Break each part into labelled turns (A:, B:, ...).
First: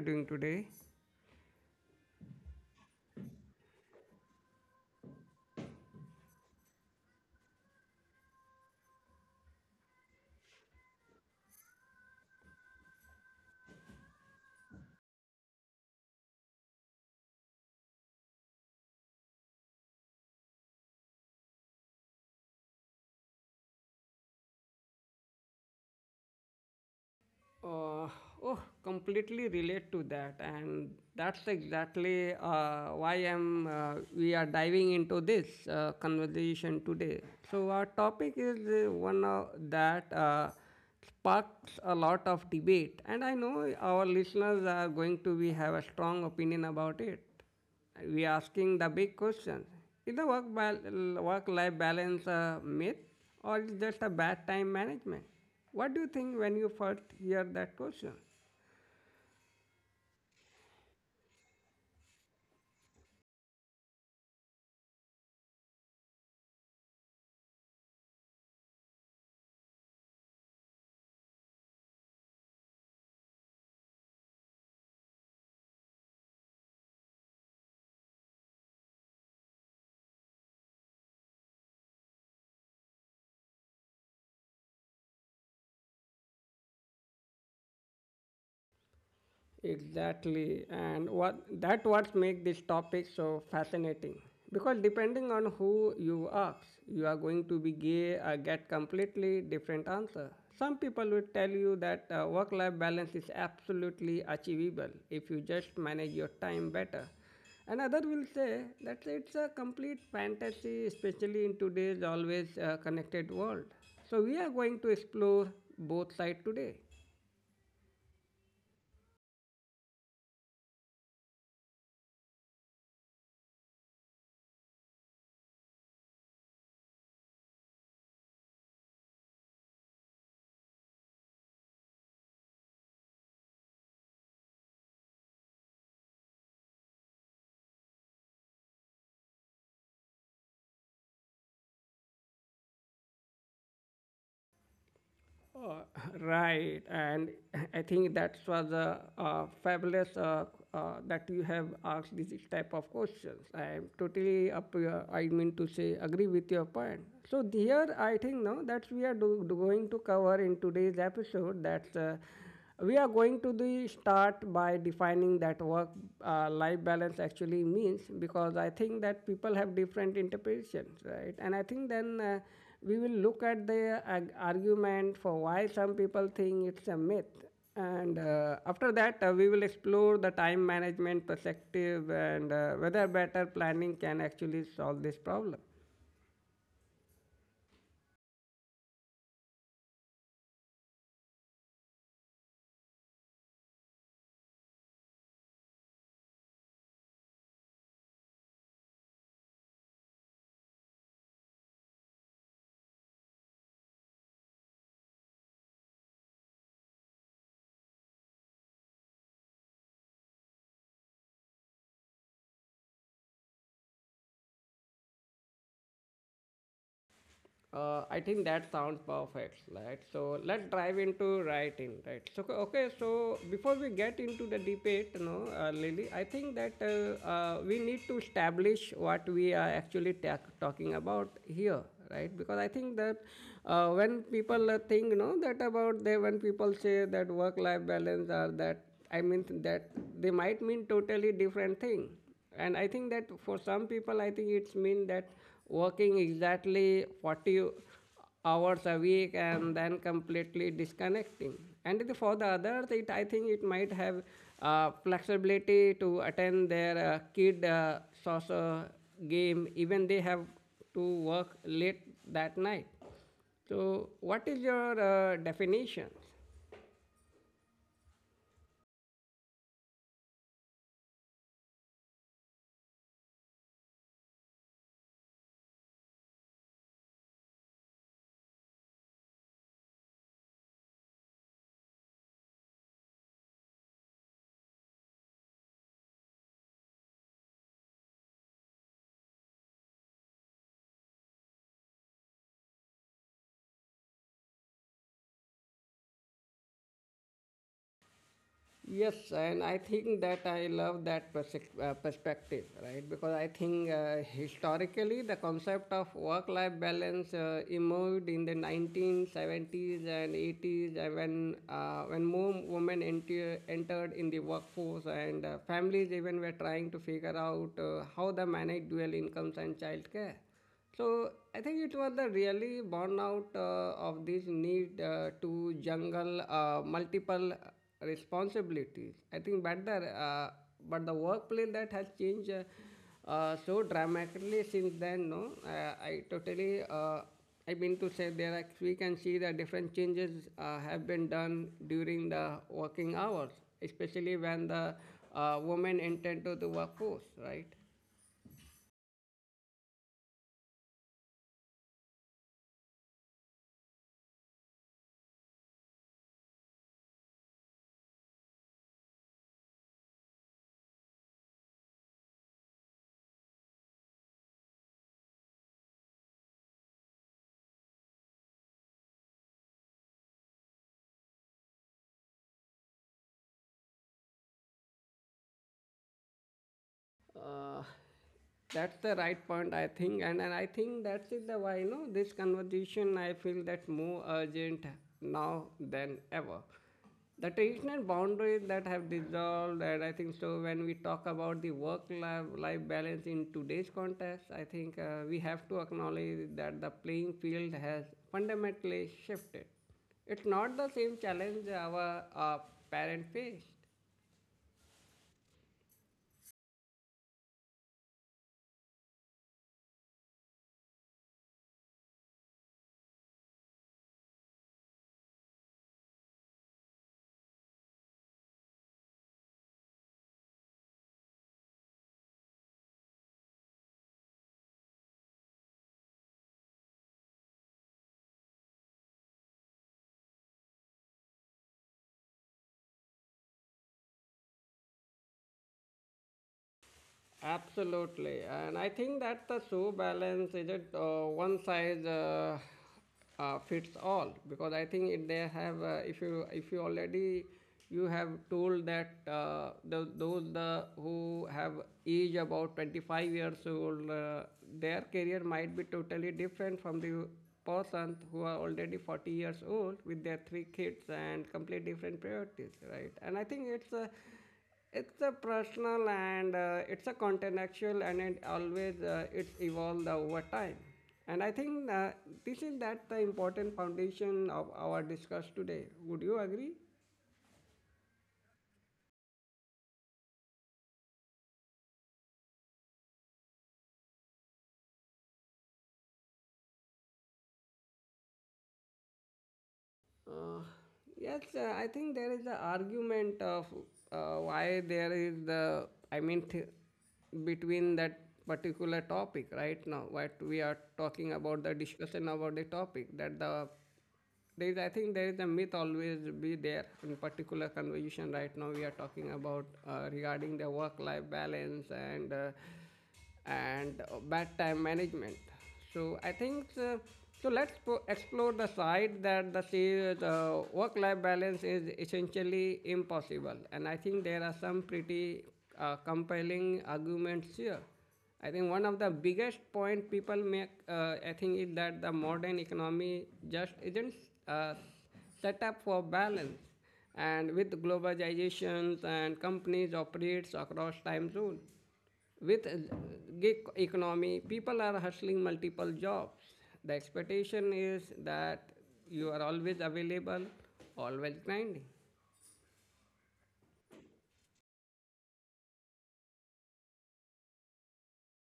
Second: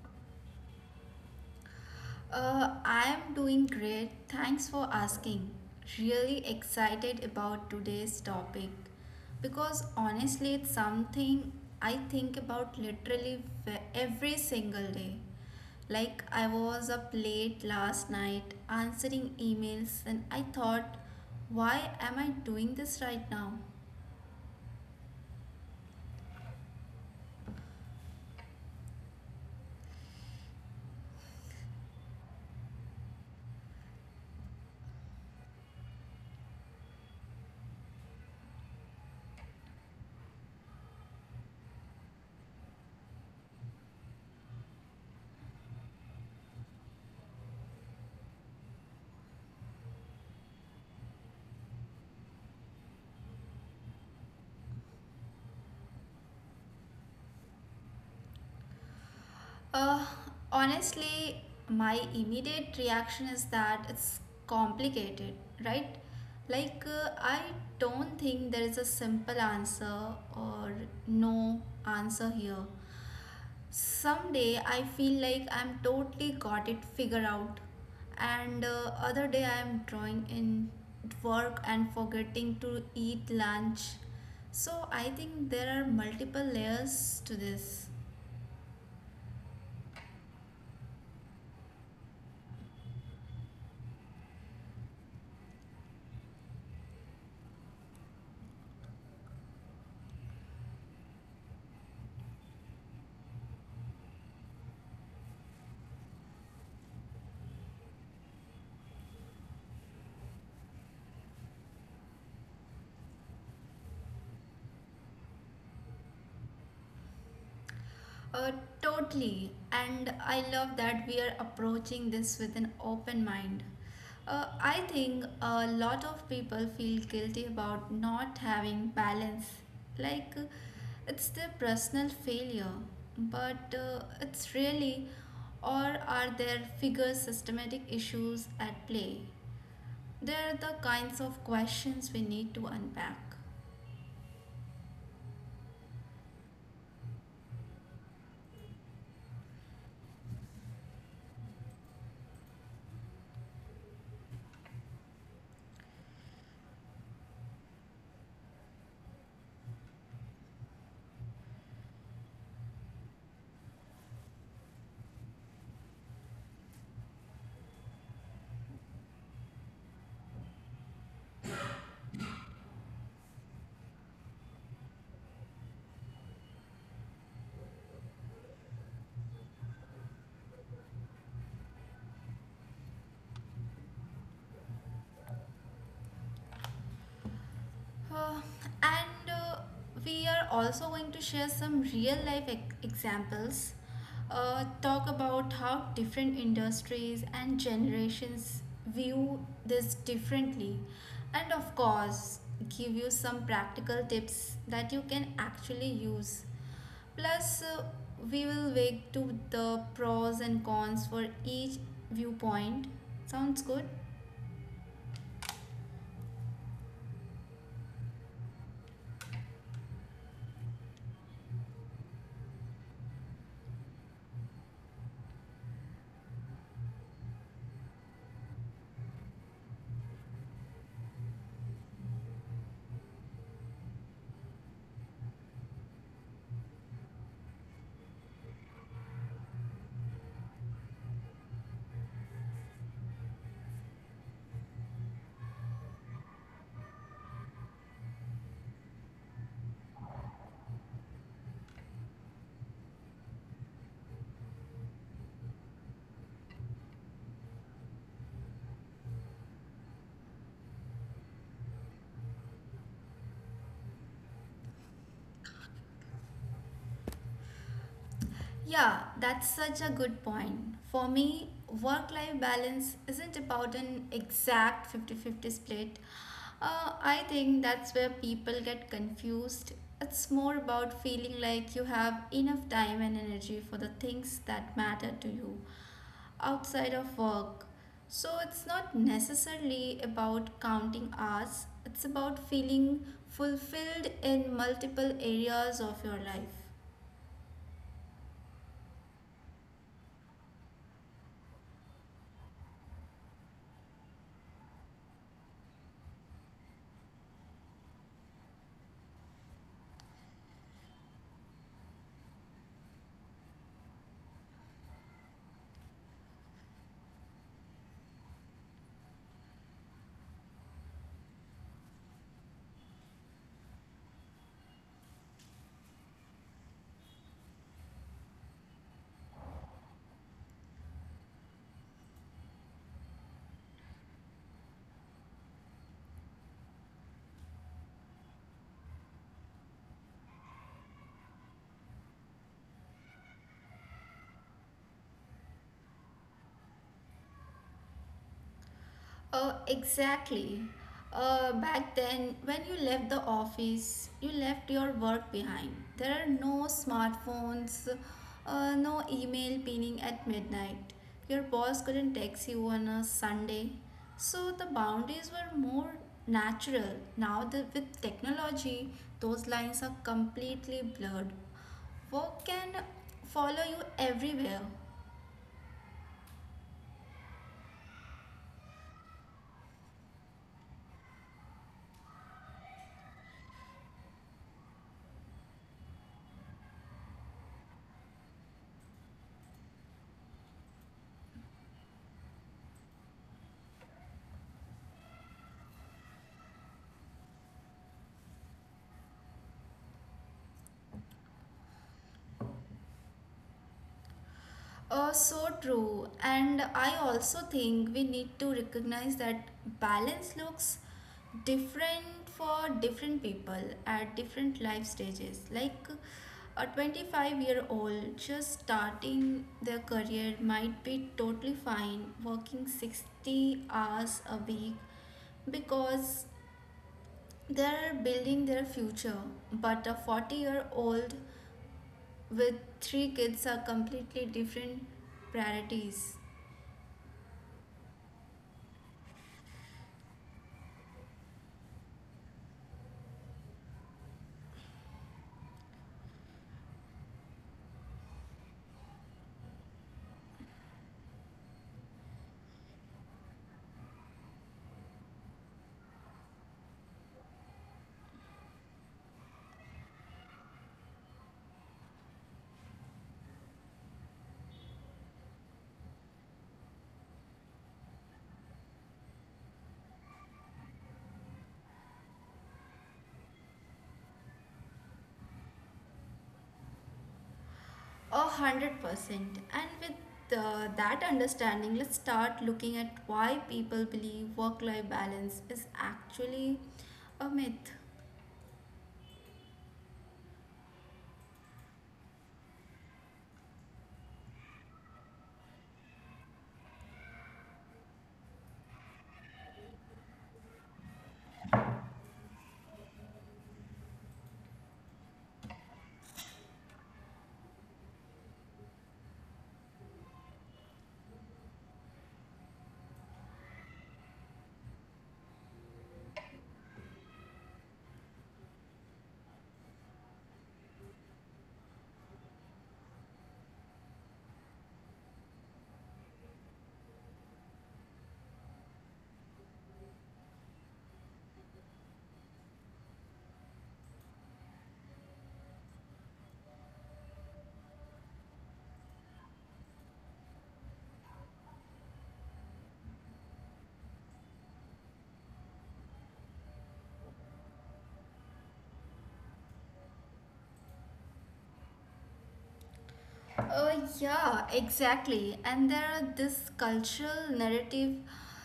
A: doing today?
B: I'm doing great. Thanks for asking. Really excited about today's topic because honestly, it's something I think about literally every single day. Like, I was up late last night answering emails, and I thought, why am I doing this right now?
A: Uh, oh, completely relate to that, and that's exactly why I'm. We are diving into this conversation today. So our topic is one of that sparks a lot of debate, and I know our listeners are going to be have a strong opinion about it. We are asking the big questions. Is the work-life balance a myth or is just a bad time management? What do you think when you first hear that question?
B: Uh, honestly, my immediate reaction is that it's complicated, right? I don't think there is a simple answer or no answer here. Someday I feel like I'm totally got it figured out, and other day I'm drawing in work and forgetting to eat lunch. So I think there are multiple layers to this.
A: Exactly, and what that what make this topic so fascinating. Because depending on who you ask, you are going to be gay or get completely different answer. Some people will tell you that work-life balance is absolutely achievable if you just manage your time better. Another will say that it's a complete fantasy, especially in today's always connected world. So we are going to explore both sides today.
B: Uh, totally. And I love that we are approaching this with an open mind. I think a lot of people feel guilty about not having balance. Like uh, it's their personal failure. But it's really, or are there figure systematic issues at play? They're the kinds of questions we need to unpack.
A: Uh, right, and I think that was fabulous that you have asked this type of questions. I am totally up. Your, I mean to say, agree with your point. So here, I think now that we are do, do going to cover in today's episode. That's we are going to the start by defining that work life balance actually means, because I think that people have different interpretations, right? And I think then we will look at the argument for why some people think it's a myth, and after that we will explore the time management perspective, and whether better planning can actually solve this problem.
B: Uh, and We are also going to share some real life examples, talk about how different industries and generations view this differently, and of course, give you some practical tips that you can actually use. Plus, we will weigh to the pros and cons for each viewpoint. Sounds good?
A: I think that sounds perfect, right? So let's dive into writing, right? So before we get into the debate, you know, Lily, I think that we need to establish what we are actually talking about here, right? Because I think that when people think, you know, that about they when people say that work-life balance or that, I mean that they might mean totally different thing, and I think that for some people I think it's mean that working exactly 40 hours a week and then completely disconnecting, and for the others it I think it might have flexibility to attend their kid soccer game even they have to work late that night. So what is your definition?
B: Yeah, that's such a good point. For me, work life balance isn't about an exact 50-50 split. I think that's where people get confused. It's more about feeling like you have enough time and energy for the things that matter to you outside of work. So it's not necessarily about counting hours, it's about feeling fulfilled in multiple areas of your life.
A: Yes, and I think that I love that perspective, right? Because I think historically the concept of work life balance emerged in the 1970s and 80s when more women entered in the workforce, and families even were trying to figure out how they manage dual incomes and childcare. So I think it was the really burnout of this need to jungle multiple responsibilities. I think better, but the workplace that has changed so dramatically since then. No, I totally. I mean to say there are, we can see the different changes have been done during the working hours, especially when the women enter to the workforce, right?
B: Exactly. Back then, when you left the office, you left your work behind. There are no smartphones, no email pinging at midnight. Your boss couldn't text you on a Sunday. So the boundaries were more natural. Now, that with technology, those lines are completely blurred. Work can follow you everywhere.
A: Uh, That's the right point, I think, and I think that's is the why, you know, this conversation I feel that more urgent now than ever. The traditional boundaries that have dissolved, and I think so. When we talk about the work-life life life balance in today's context, I think we have to acknowledge that the playing field has fundamentally shifted. It's not the same challenge our parent faced.
B: So true. And I also think we need to recognize that balance looks different for different people at different life stages. Like a 25-year-old just starting their career might be totally fine working 60 hours a week because they're building their future. But a 40-year-old with three kids are completely different priorities.
A: Absolutely, and I think that the shoe balance is it one size fits all, because I think it, they have if you already you have told that the, those the who have age about 25 years old, their career might be totally different from the person who are already 40 years old with their three kids and complete different priorities, right? And I think it's a, it's a personal, and it's a contextual, and it always it's evolved over time, and I think this is that the important foundation of our discuss today. Would you agree?
B: 100%. And with that understanding, let's start looking at why people believe work life balance is actually a myth.
A: Uh, yes, I think there is the argument of why there is the, I mean, between that particular topic right now, what we are talking about, the discussion about the topic, that the there is, I think there is a myth always be there in particular conversation right now we are talking about regarding the work-life balance and bad time management. So I think Let's explore the side that the, the work-life balance is essentially impossible, and I think there are some pretty compelling arguments here. I think one of the biggest point people make, I think, is that the modern economy just isn't uh, set up for balance. And with globalizations and companies operates across time zones, with gig economy, people are hustling multiple jobs. The expectation is that you are always available, always grinding.
B: Yeah, exactly. And there are this cultural narrative,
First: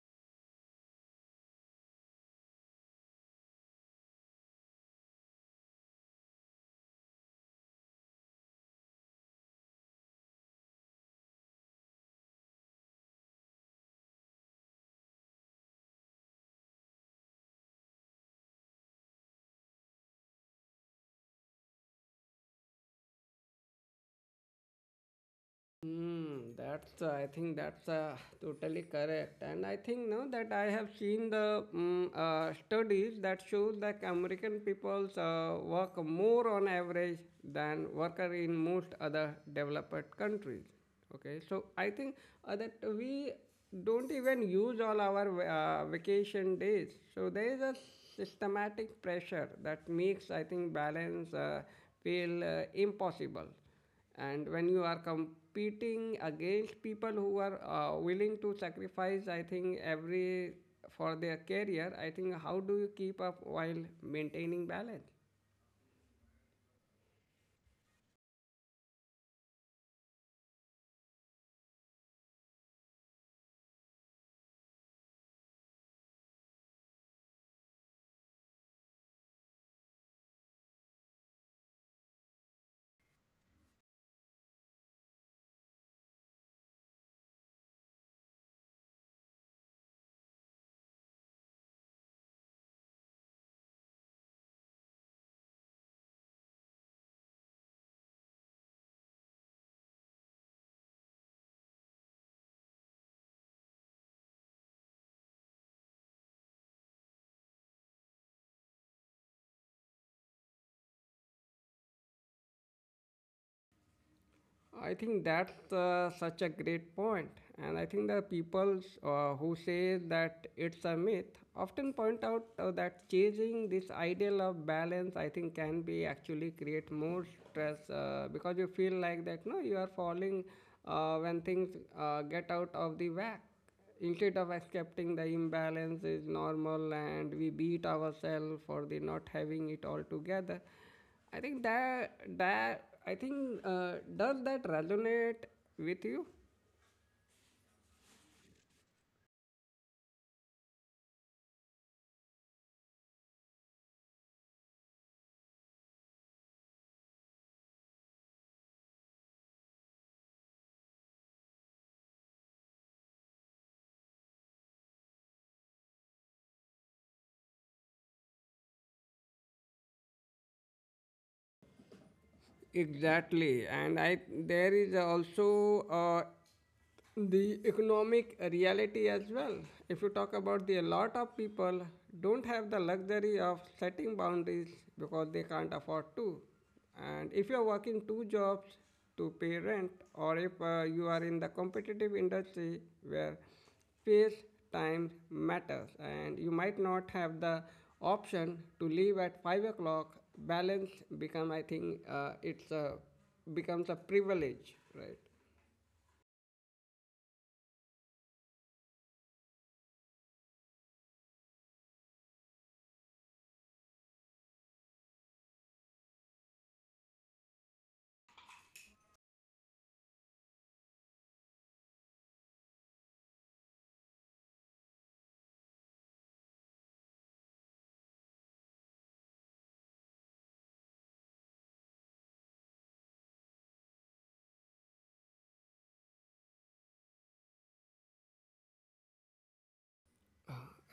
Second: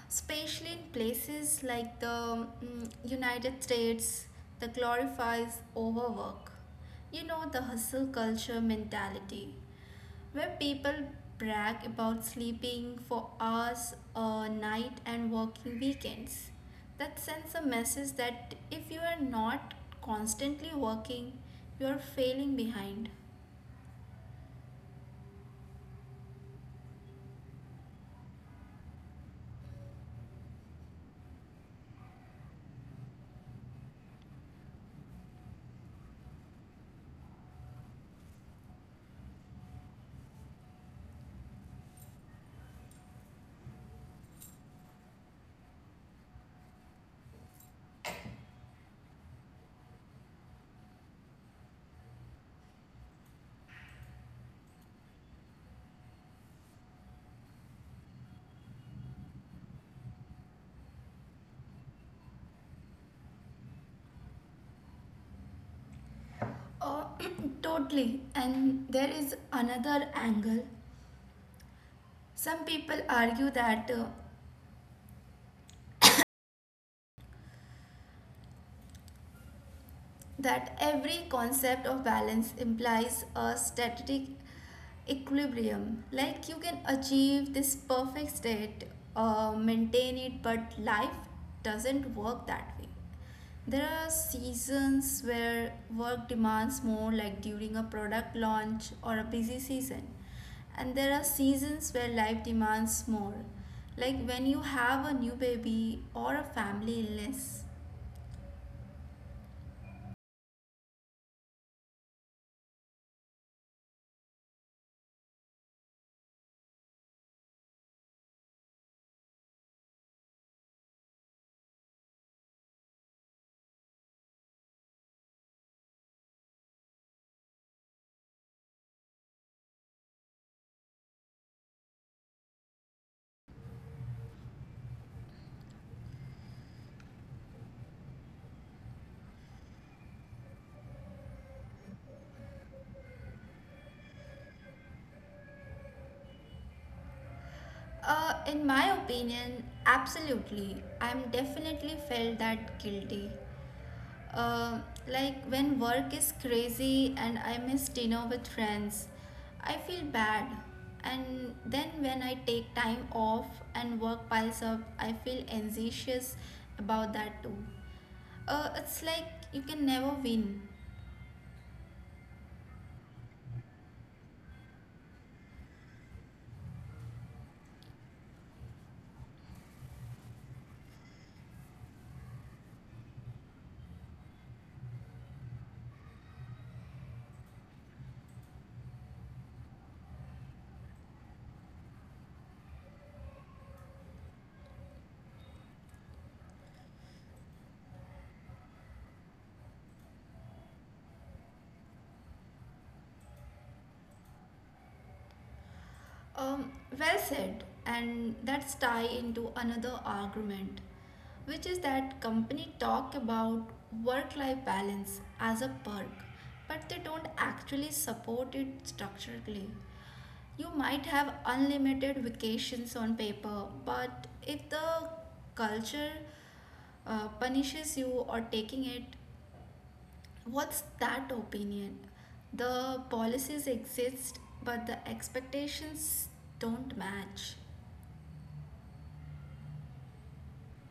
B: especially in places like the United States, that glorifies overwork. You know, the hustle culture mentality. When people brag about sleeping for hours a night and working weekends. That sends a message that if you are not constantly working, you are failing behind.
A: Hmm, that's I think that's totally correct, and I think now that I have seen the studies that shows that American peoples work more on average than worker in most other developed countries. Okay, so I think that we don't even use all our vacation days, so there is a systematic pressure that makes I think balance feel impossible. And when you are competing against people who are willing to sacrifice, I think, every for their career, I think how do you keep up while maintaining balance?
B: Oh, totally. And there is another angle. Some people argue that that every concept of balance implies a static equilibrium. Like you can achieve this perfect state, maintain it, but life doesn't work that way. There are seasons where work demands more, like during a product launch or a busy season, and there are seasons where life demands more, like when you have a new baby or a family illness.
A: I think that's such a great point, and I think the people who say that it's a myth often point out that changing this ideal of balance, I think, can be actually create more stress because you feel like that no, you are falling when things get out of the whack. Instead of accepting the imbalance is normal and we beat ourselves for the not having it all together. I think does that resonate with you?
B: In my opinion, absolutely. I'm definitely felt that guilty. Uh, like when work is crazy and I miss dinner with friends, I feel bad. And then when I take time off and work piles up, I feel anxious about that too. It's like you can never win.
A: Exactly, and I there is also the economic reality as well if you talk about the a lot of people don't have the luxury of setting boundaries because they can't afford to, and if you're working two jobs to pay rent, or if you are in the competitive industry where space time matters and you might not have the option to leave at 5 o'clock, balance become I think it's a becomes a privilege, right?
B: Um, well said, and that's tie into another argument, which is that company talk about work-life balance as a perk, but they don't actually support it structurally. You might have unlimited vacations on paper, but if the culture punishes you or taking it, what's that opinion? The policies exist, but the expectations don't match.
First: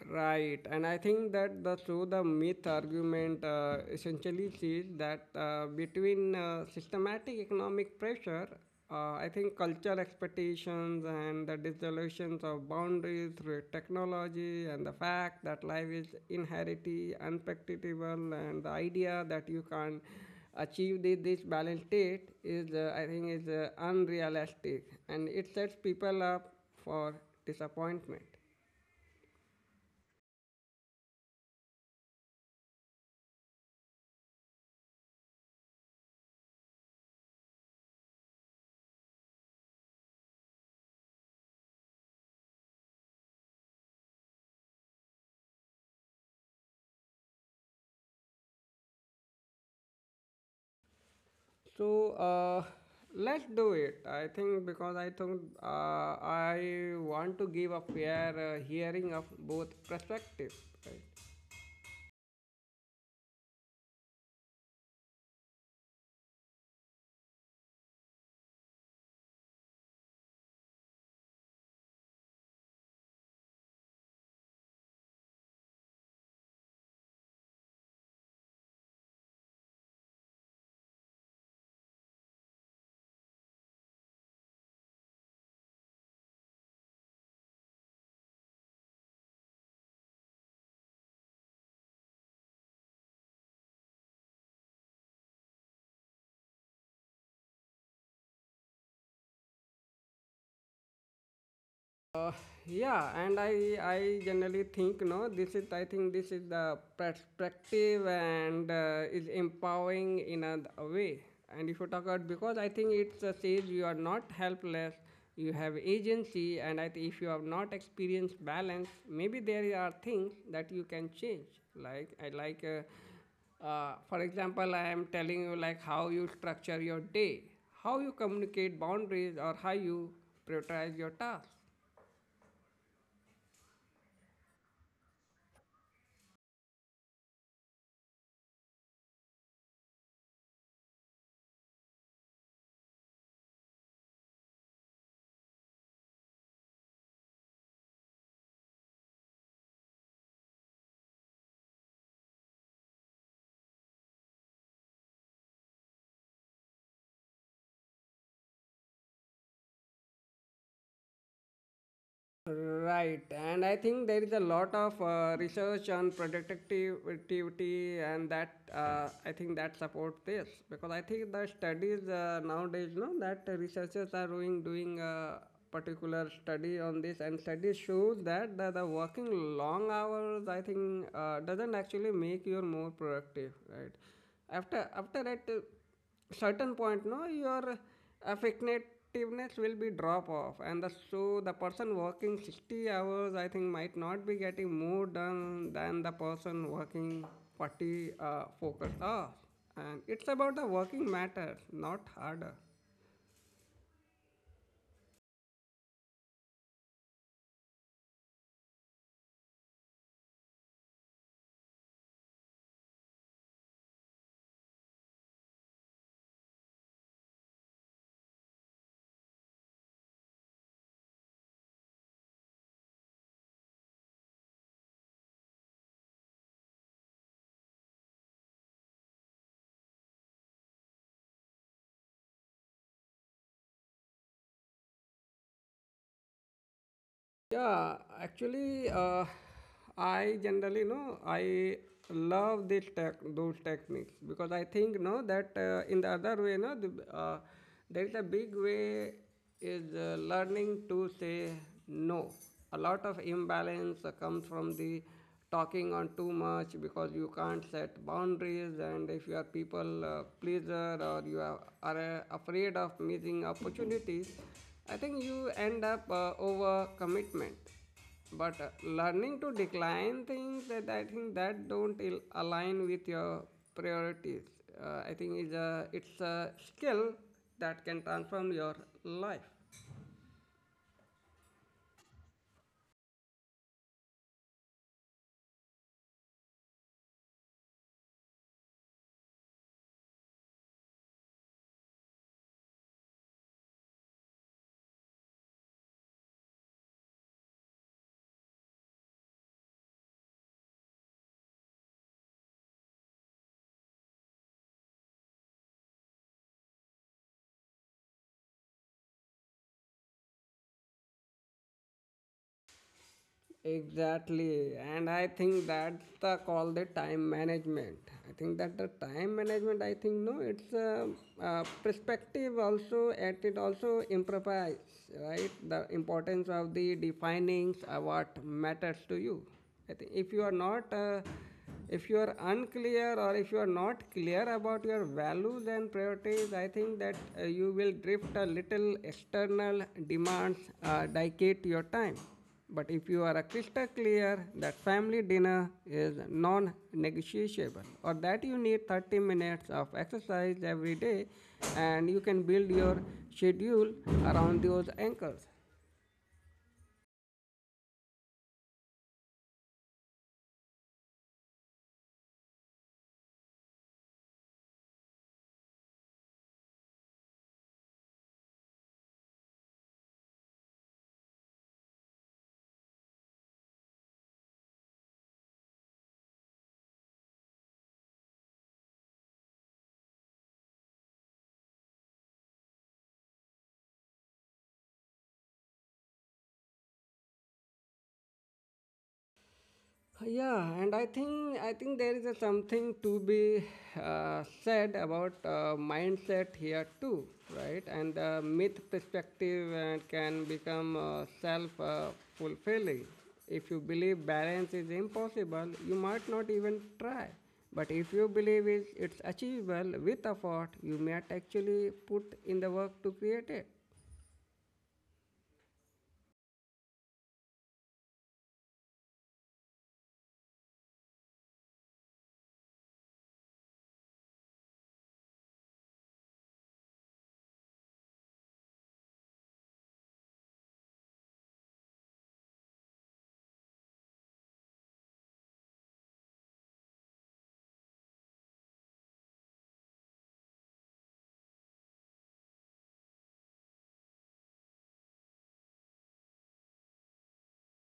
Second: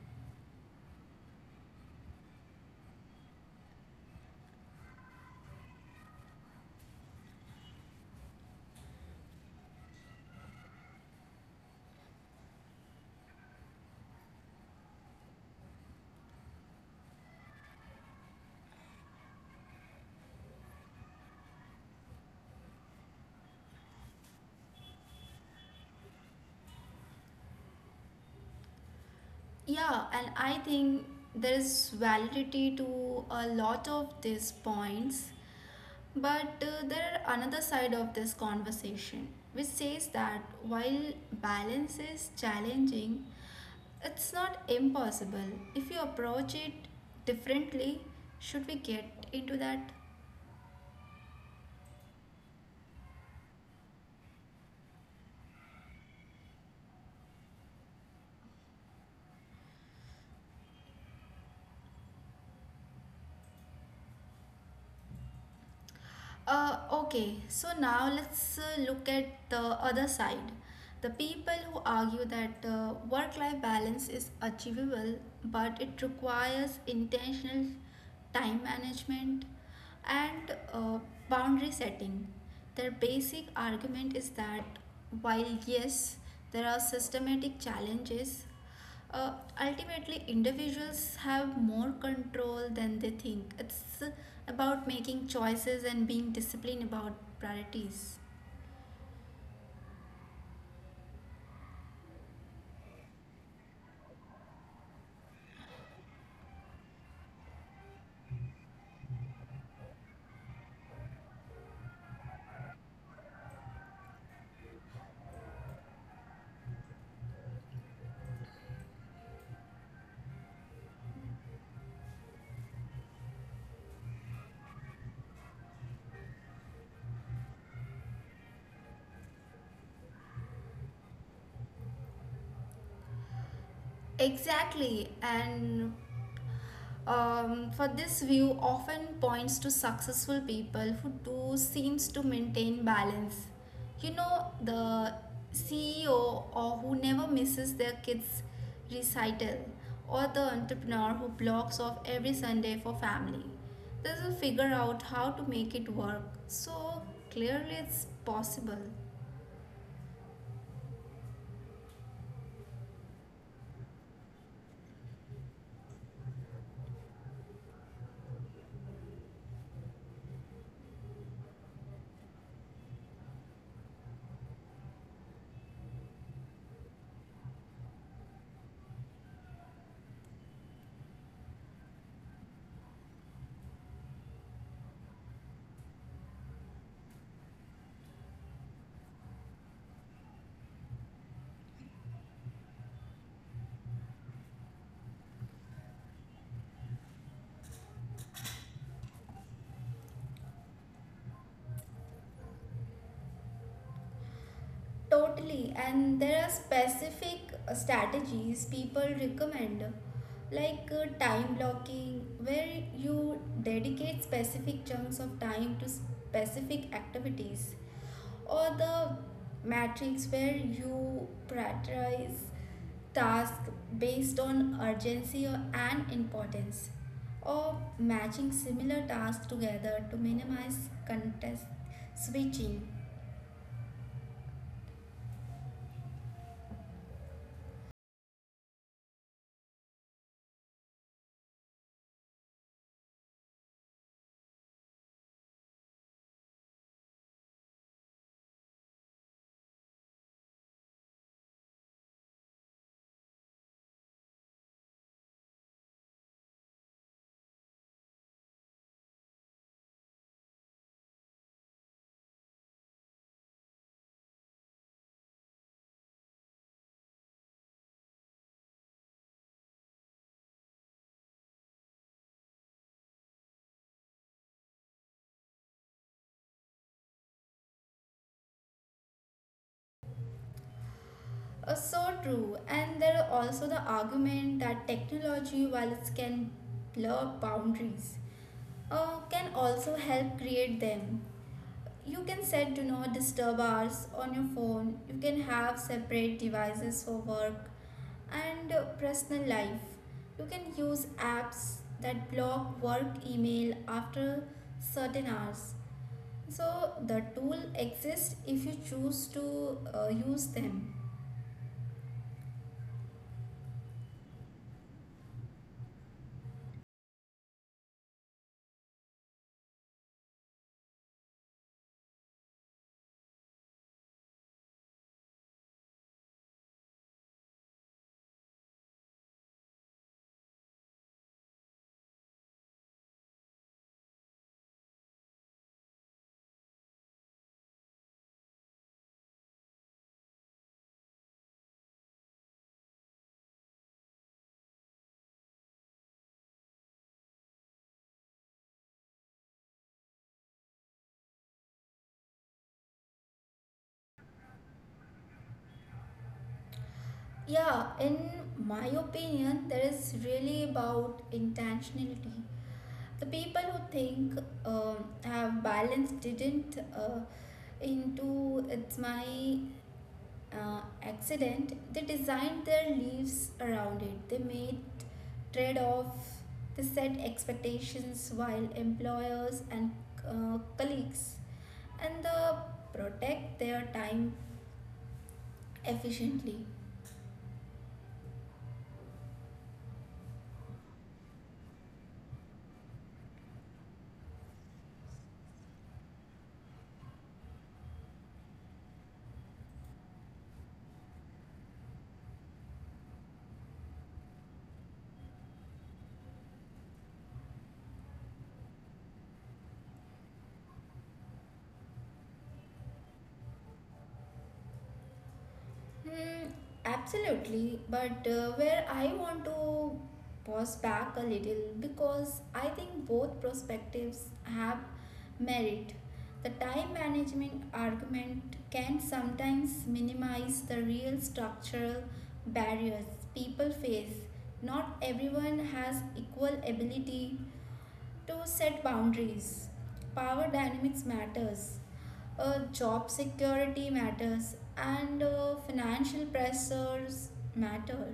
A: Right, and I think that the through the myth argument essentially says that between systematic economic pressure, I think cultural expectations and the dissolutions of boundaries through technology, and the fact that life is inherently unpredictable, and the idea that you can achieve the, this balance state is, I think, is unrealistic, and it sets people up for disappointment.
B: Yeah, and I think there is validity to a lot of these points, but there are another side of this conversation which says that while balance is challenging, it's not impossible. If you approach it differently, should we get into that?
A: So uh, let's do it. I think because I think I want to give a fair hearing of both perspectives. Right?
B: Okay, so now let's look at the other side. The people who argue that work life balance is achievable but it requires intentional time management and boundary setting. Their basic argument is that while yes, there are systematic challenges, uh, ultimately, individuals have more control than they think. It's about making choices and being disciplined about priorities.
A: Uh, yeah, and I generally think no, this is I think this is the perspective and is empowering in a way. And if you talk about because I think it says you are not helpless, you have agency, and I think if you have not experienced balance, maybe there are things that you can change. Like I like. For example, I am telling you like how you structure your day, how you communicate boundaries, or how you prioritize your tasks.
B: Exactly. And Um, for this view often points to successful people who do seems to maintain balance. You know the CEO or who never misses their kids' recital, or the entrepreneur who blocks off every Sunday for family. This will figure out how to make it work. So clearly, it's possible.
A: Right, and I think there is a lot of research on productivity, and that I think that supports this because I think the studies nowadays, no, that researchers are doing a particular study on this, and studies shows that the working long hours, I think, doesn't actually make you more productive, right? After that. Certain point no your effectiveness will be drop off, and the, so the person working 60 hours I think might not be getting more done than the person working 40 focus hours, and it's about the working matters not harder.
B: Totally, and there are specific strategies people recommend, like time blocking, where you dedicate specific chunks of time to specific activities, or the matrix where you prioritize tasks based on urgency and importance, or matching similar tasks together to minimize context switching.
A: Yeah, actually, I generally know I love this those techniques, because I think no that in the other way no the, there is a big way is learning to say no. A lot of imbalance comes from the talking on too much because you can't set boundaries, and if you are people pleaser or you are afraid of missing opportunities, I think you end up over commitment. But learning to decline things that I think that don't align with your priorities, I think is a it's a skill that can transform your life.
B: So true. And there are also the argument that technology, while it can blur boundaries, can also help create them. You can set do not disturb hours on your phone. You can have separate devices for work and personal life. You can use apps that block work email after certain hours. So the tool exists if you choose to use them.
A: Exactly, and I think that's the call the time management. I think that the time management. I think no, it's a perspective also. At it also improvise, right? The importance of the defining what matters to you. I think if you are not if you are unclear or if you are not clear about your values and priorities, I think that you will drift a little external demands dictate your time. But if you are a crystal clear that family dinner is non negotiable, or that you need 30 minutes of exercise every day, and you can build your schedule around those anchors.
B: Yeah, in my opinion, that is really about intentionality. The people who think um have balance didn't into it's my accident. They designed their lives around it. They made trade off. They set expectations while employers and colleagues and they protect their time efficiently.
A: Yeah, and I think there is a something to be said about mindset here too, right? And the myth perspective can become self fulfilling. If you believe balance is impossible, you might not even try. But if you believe it's achievable with effort, you might actually put in the work to create it.
B: Hmm, absolutely, but where I want to pause back a little because I think both perspectives have merit. The time management argument can sometimes minimize the real structural barriers people face. Not everyone has equal ability to set boundaries. Power dynamics matters, job security matters, and financial pressures matter.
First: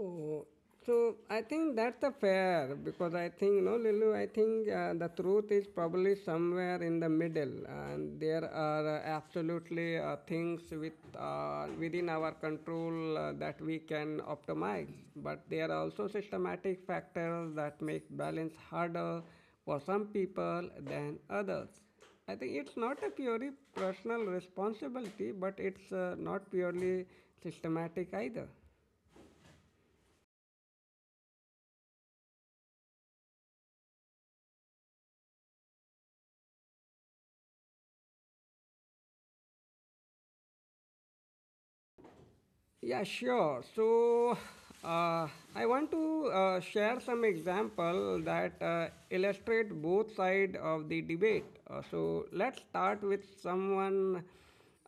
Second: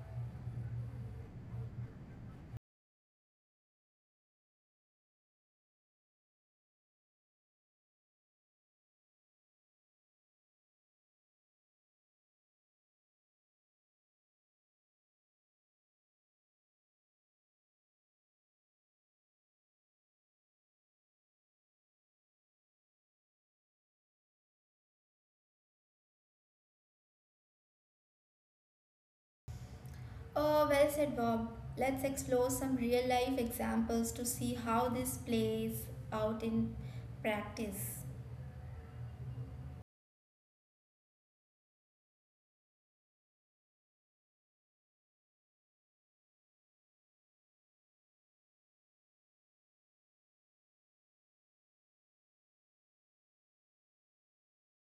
A: Oh, so I think that's a fair, because I think no, Lulu. I think the truth is probably somewhere in the middle, and there are absolutely things with within our control that we can optimize. But there are also systematic factors that make balance harder for some people than others. I think it's not a purely personal responsibility, but it's not purely systematic either.
B: Well said, Bob. Let's explore some real life examples to see how this plays out in practice.
A: Yeah, sure. So uh, I want to share some example that illustrate both side of the debate. So let's start with someone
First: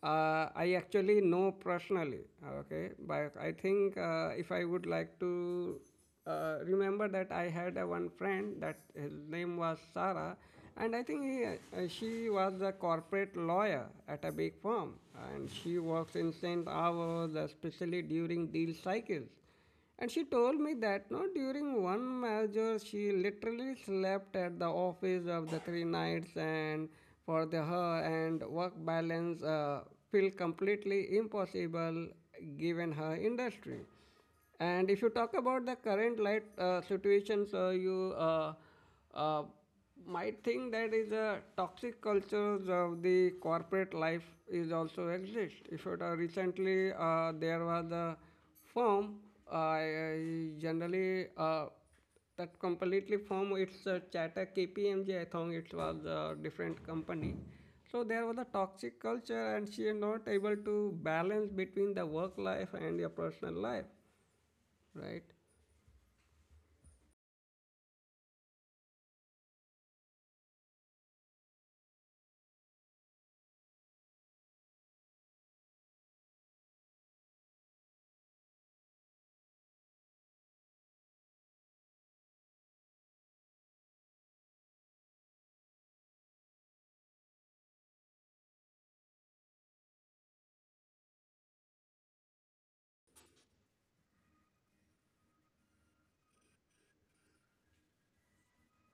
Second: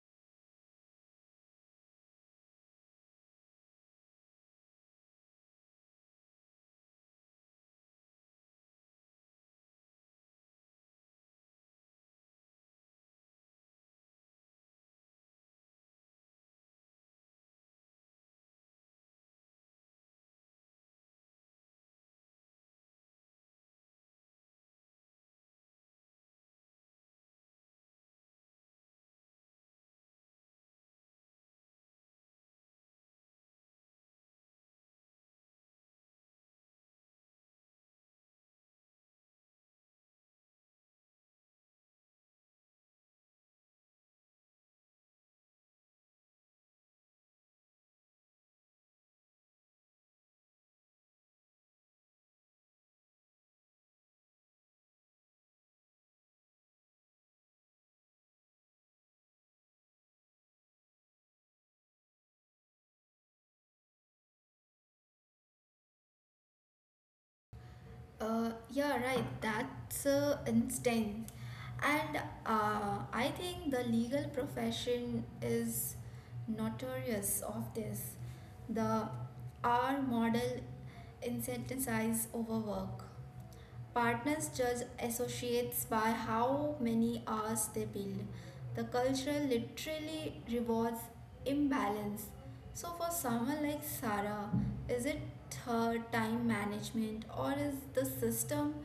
A: I actually know personally. Okay, but I think if I would like to remember that I had a one friend that his name was Sarah, and I think he, she was a corporate lawyer at a big firm, and she works insane hours, especially during deal cycles. And she told me that no, during one merger, she literally slept at the office of the three nights, and for the her and work balance feel completely impossible given her industry. And if you talk about the current light situations, you uh, might think that is a toxic cultures of the corporate life is also exist. If it recently there was a firm, I generally that completely firm it's a chatter KPMG. I think it was a different company. So there was a toxic culture, and she is not able to balance between the work life and your personal life. Right,
B: Yeah, right. That's instant. And I think the legal profession is notorious of this. The R model incentivizes overwork. Partners judge associates by how many hours they build. The culture literally rewards imbalance. So, for someone like Sarah, is it her time management or is the system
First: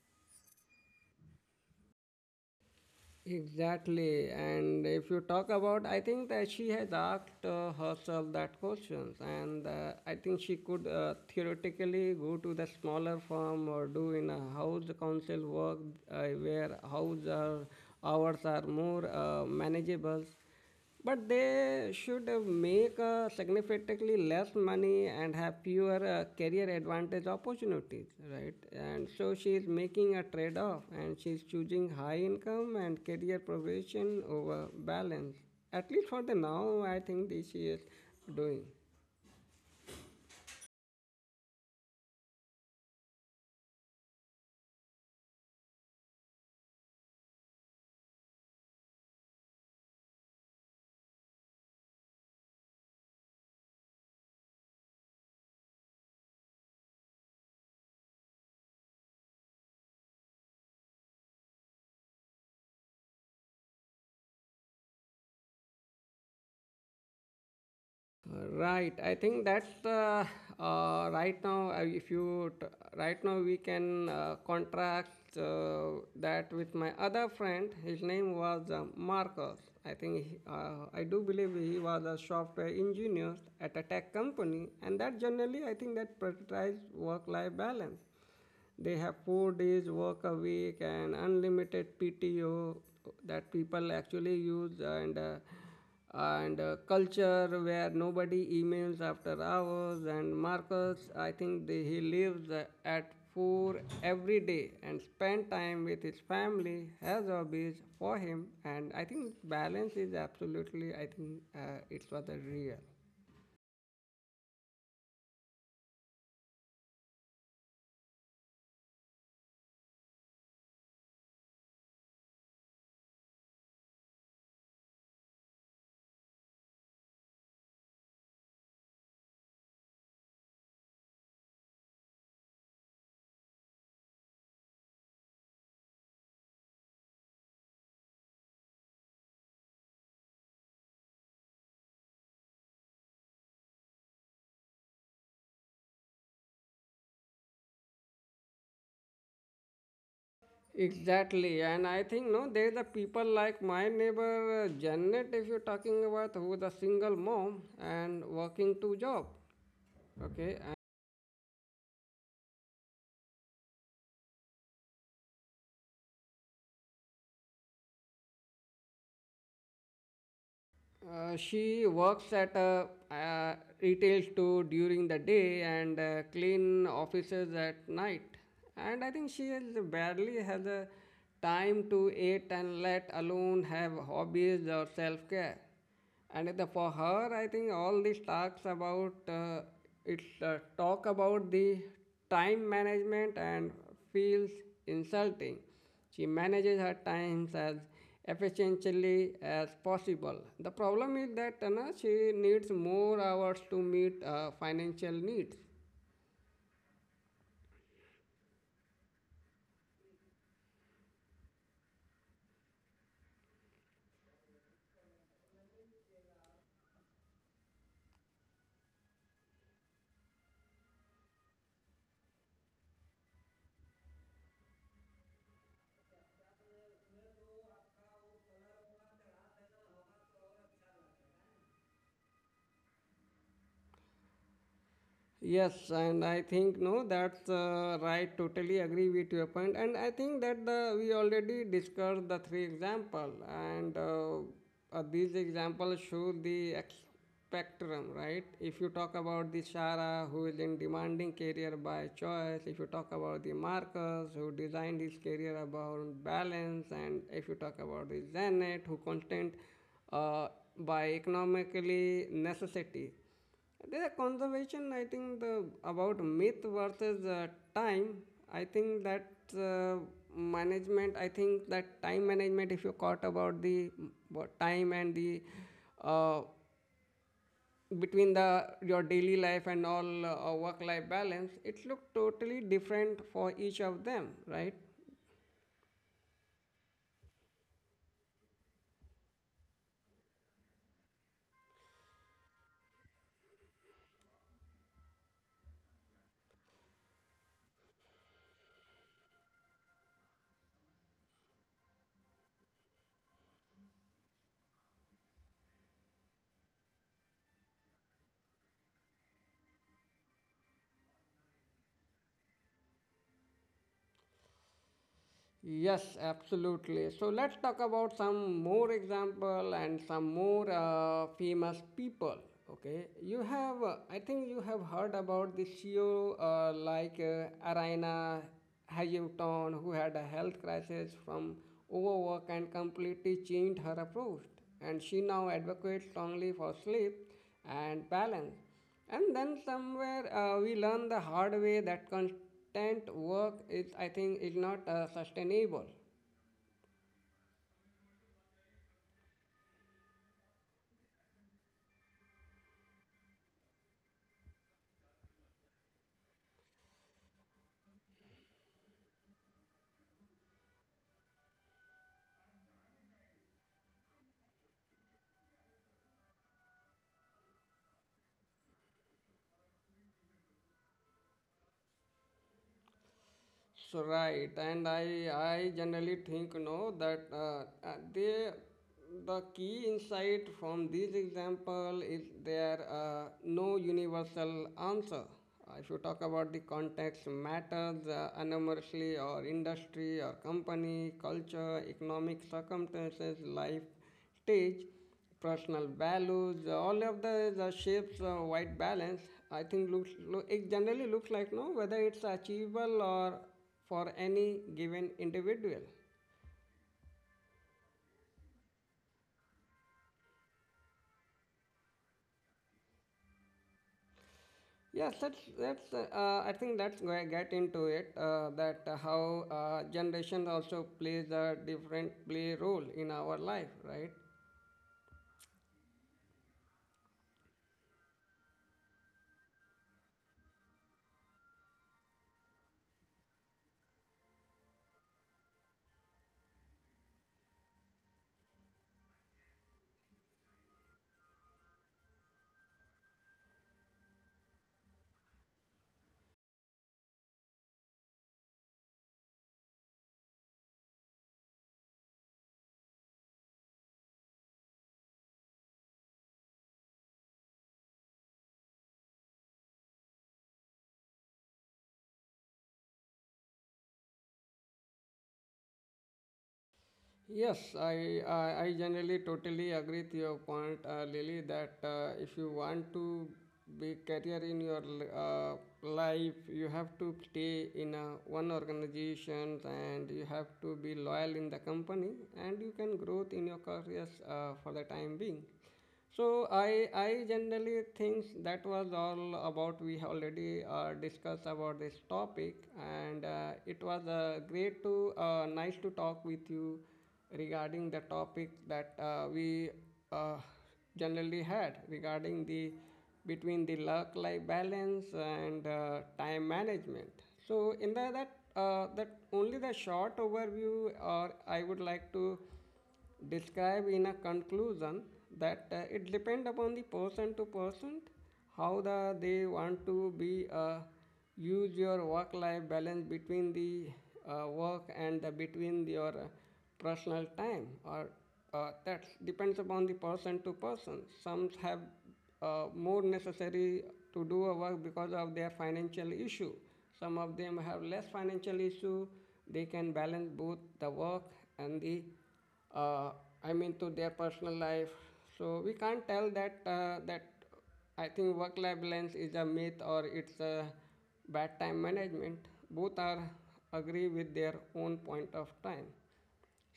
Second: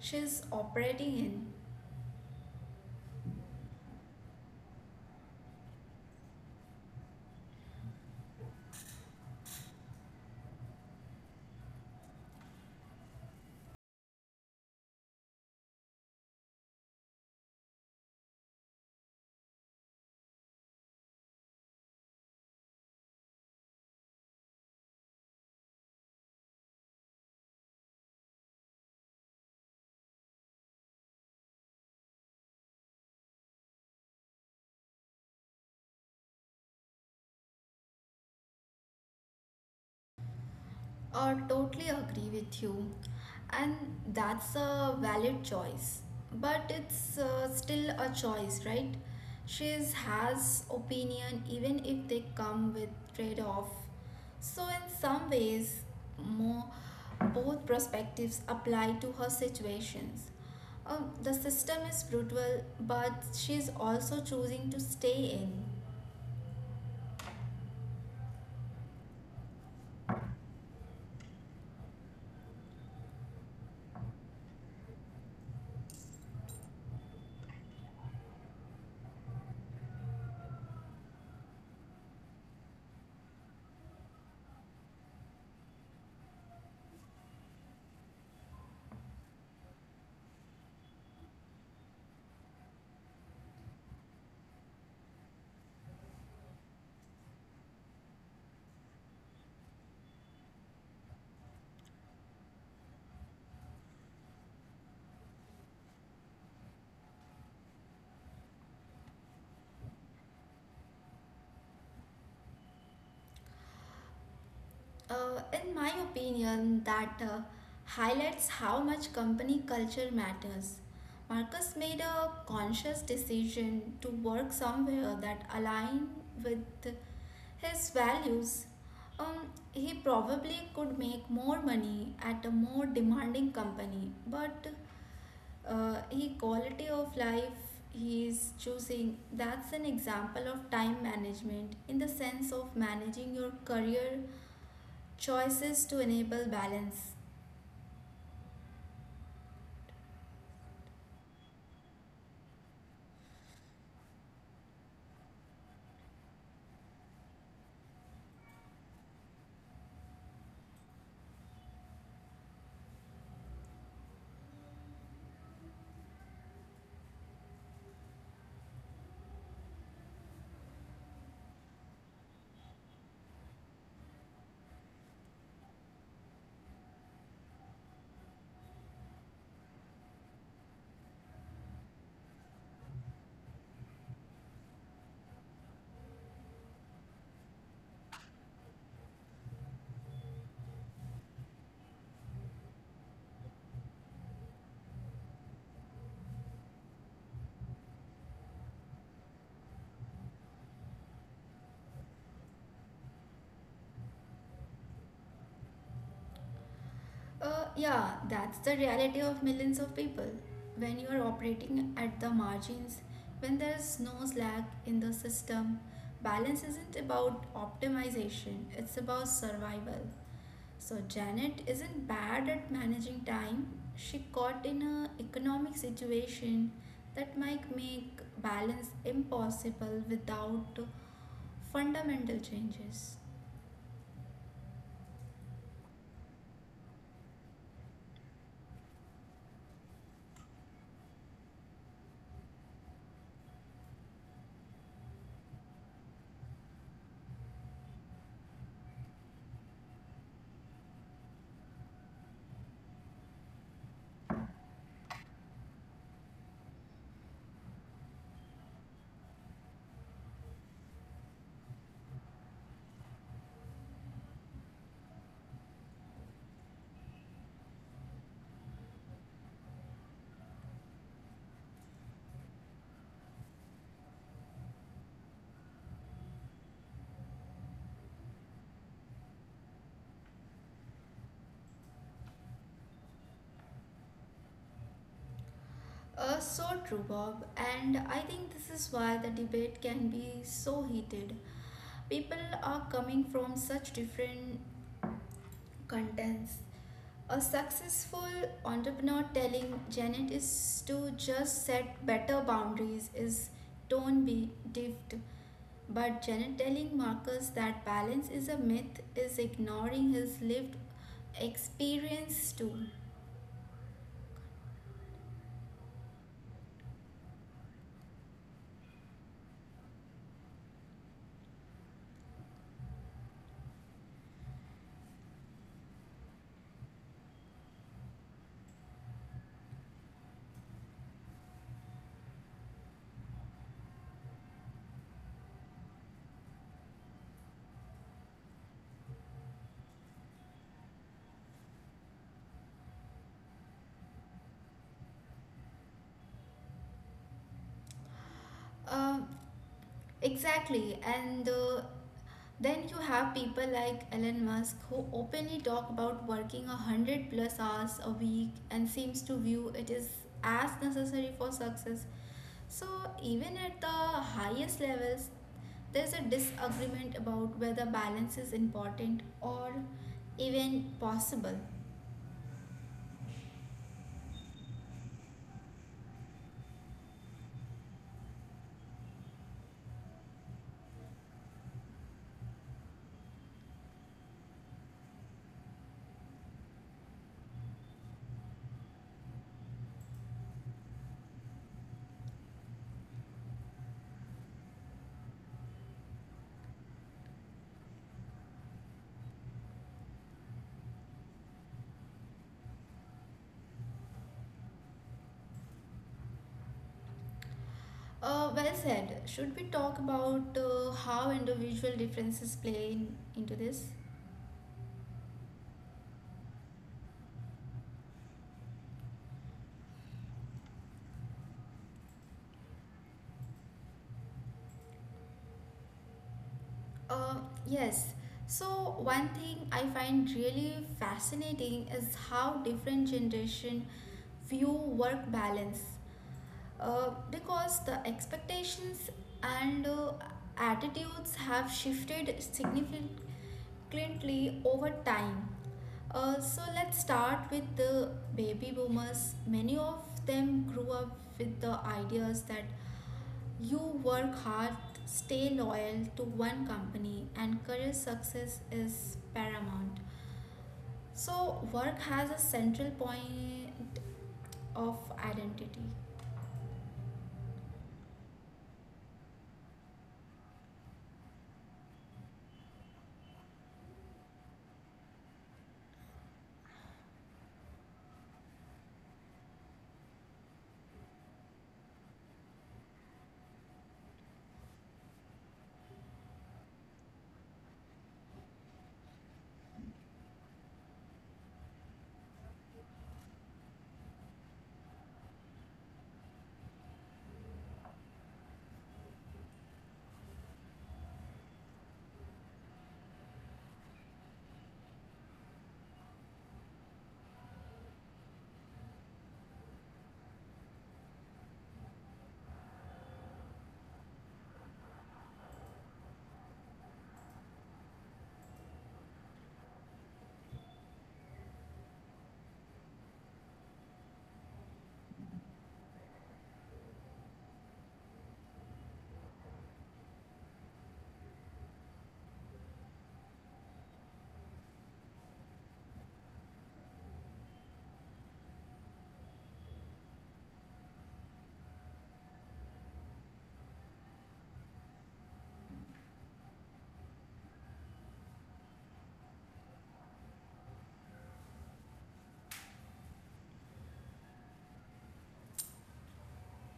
B: she's operating in?
A: exactly. And if you talk about, I think that she has asked herself that questions, and I think she could theoretically go to the smaller firm or do in a house council work, uh, where house are, hours are more manageable. But they should make significantly less money and have fewer career advantage opportunities, right? And so she is making a trade off, and she's choosing high income and career progression over balance. At least for the now, I think this she is doing.
B: Totally agree with you, and that's a valid choice. But it's still a choice, right? She has opinion even if they come with trade-off. So in some ways, more both perspectives apply to her situations. The system is brutal, but she's also choosing to stay in.
A: Right, I think that's the right now. If you t- Right now we can contrast that with my other friend. His name was Marcus. I think he, I do believe he was a software engineer at a tech company, and that generally I think that prioritized work-life balance. They have 4 days work a week and unlimited PTO that people actually use, and culture where nobody emails after hours. And Marcus, I think they, he lives at 4 every day and spend time with his family, has hobbies for him, and I think balance is absolutely, I think it's rather real.
B: In my opinion, that highlights how much company culture matters. Marcus made a conscious decision to work somewhere that aligned with his values. He probably could make more money at a more demanding company, but he quality of life he's choosing that's an example of time management in the sense of managing your career choices to enable balance.
A: Exactly, and I think no, there is a people like my neighbor Janet, if you're talking about, who is a single mom and working two job. Okay, she works at a retail store during the day, and clean offices at night. And I think she has barely has a time to eat, and let alone have hobbies or self care. For her, I think all this talks about it's talk about the time management and feels insulting. She manages her times as efficiently as possible. The problem is that she needs more hours to meet financial needs.
B: Yeah, that's the reality of millions of people. When you are operating at the margins, when there is no slack in the system, balance isn't about optimization, it's about survival. So, Janet isn't bad at managing time. She caught in an economic situation that might make balance impossible without fundamental changes.
A: Yes, and I think no, that's right. Totally agree with your point, and I think that the we already discussed the three example, and these examples show the spectrum, right? If you talk about the Shara who is in demanding career by choice, if you talk about the Marcus who designed his career about balance, and if you talk about the Zanet who constant uh, by economically necessity, the conservation, I think the about myth versus time. I think that uh, management. I think that time management. If you caught about the time and the uh, between the your daily life and all work life balance, it looked totally different for each of them, right?
B: So true, Bob. And I think this is why the debate can be so heated. People are coming from such different contents. A successful entrepreneur telling Janet is to just set better boundaries is don't be diffed. But Janet telling Marcus that balance is a myth is ignoring his lived experience too.
A: Yes, absolutely. So let's talk about some more example and some more famous people. Okay, you have, I think you have heard about the CEO like Araina Hayuton, who had a health crisis from overwork and completely changed her approach. And she now advocates strongly for sleep and balance. And then somewhere we learn the hard way that constant work I think, is not sustainable.
B: Uh, exactly, and then you have people like Elon Musk who openly talk about working 100 plus hours a week and seems to view it is as necessary for success. So even at the highest levels, there's a disagreement about whether balance is important or even possible.
A: So right, and I generally think no that uh, they the key insight from this example is there no universal answer. If you talk about the context matters enormously, or industry, or company, culture, economic circumstances, life teach personal values, all of the shapes white balance, I think looks look it generally looks like no whether it's achievable or for any given individual.
B: Well said. Should we talk about how individual differences play into this?
A: Yes, that's I think that's where I get into it, that how generation also plays a different play role in our life, right?
B: Uh, yes. So one thing I find really fascinating is how different generation view work balance. Because the expectations and attitudes have shifted significantly over time. So let's start with the baby boomers. Many of them grew up with the ideas that you work hard, stay loyal to one company, and career success is paramount. So, work has a central point of identity.
A: Yes, I generally totally agree with your point, Lily, that if you want to be career in your uh, life, you have to stay in a, one organization, and you have to be loyal in the company, and you can grow in your careers for the time being. So I generally think that was all about. We have already discussed about this topic, and it was great to nice to talk with you regarding the topic that we uh, generally had regarding the between the work life balance and time management. So in the that that only the short overview, or I would like to describe in a conclusion that it depend upon the person to person how the they want to be use your work life balance between the work and the between your personal time, or that depends upon the person to person. Some have more necessary to do a work because of their financial issue. Some of them have less financial issue, they can balance both the work and the, uh, I mean, to their personal life. So we can't tell that I think work-life balance is a myth or it's a bad time management. Both are agree with their own point of time.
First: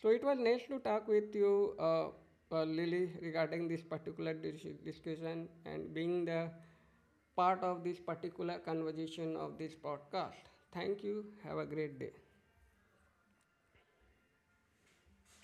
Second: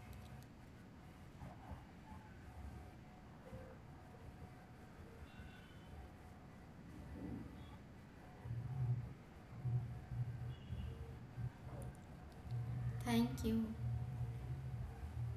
A: So it was nice to talk with you, Lily, regarding this particular discussion, and being the part of this particular conversation of this podcast. Thank you. Have a great day.
B: Thank you.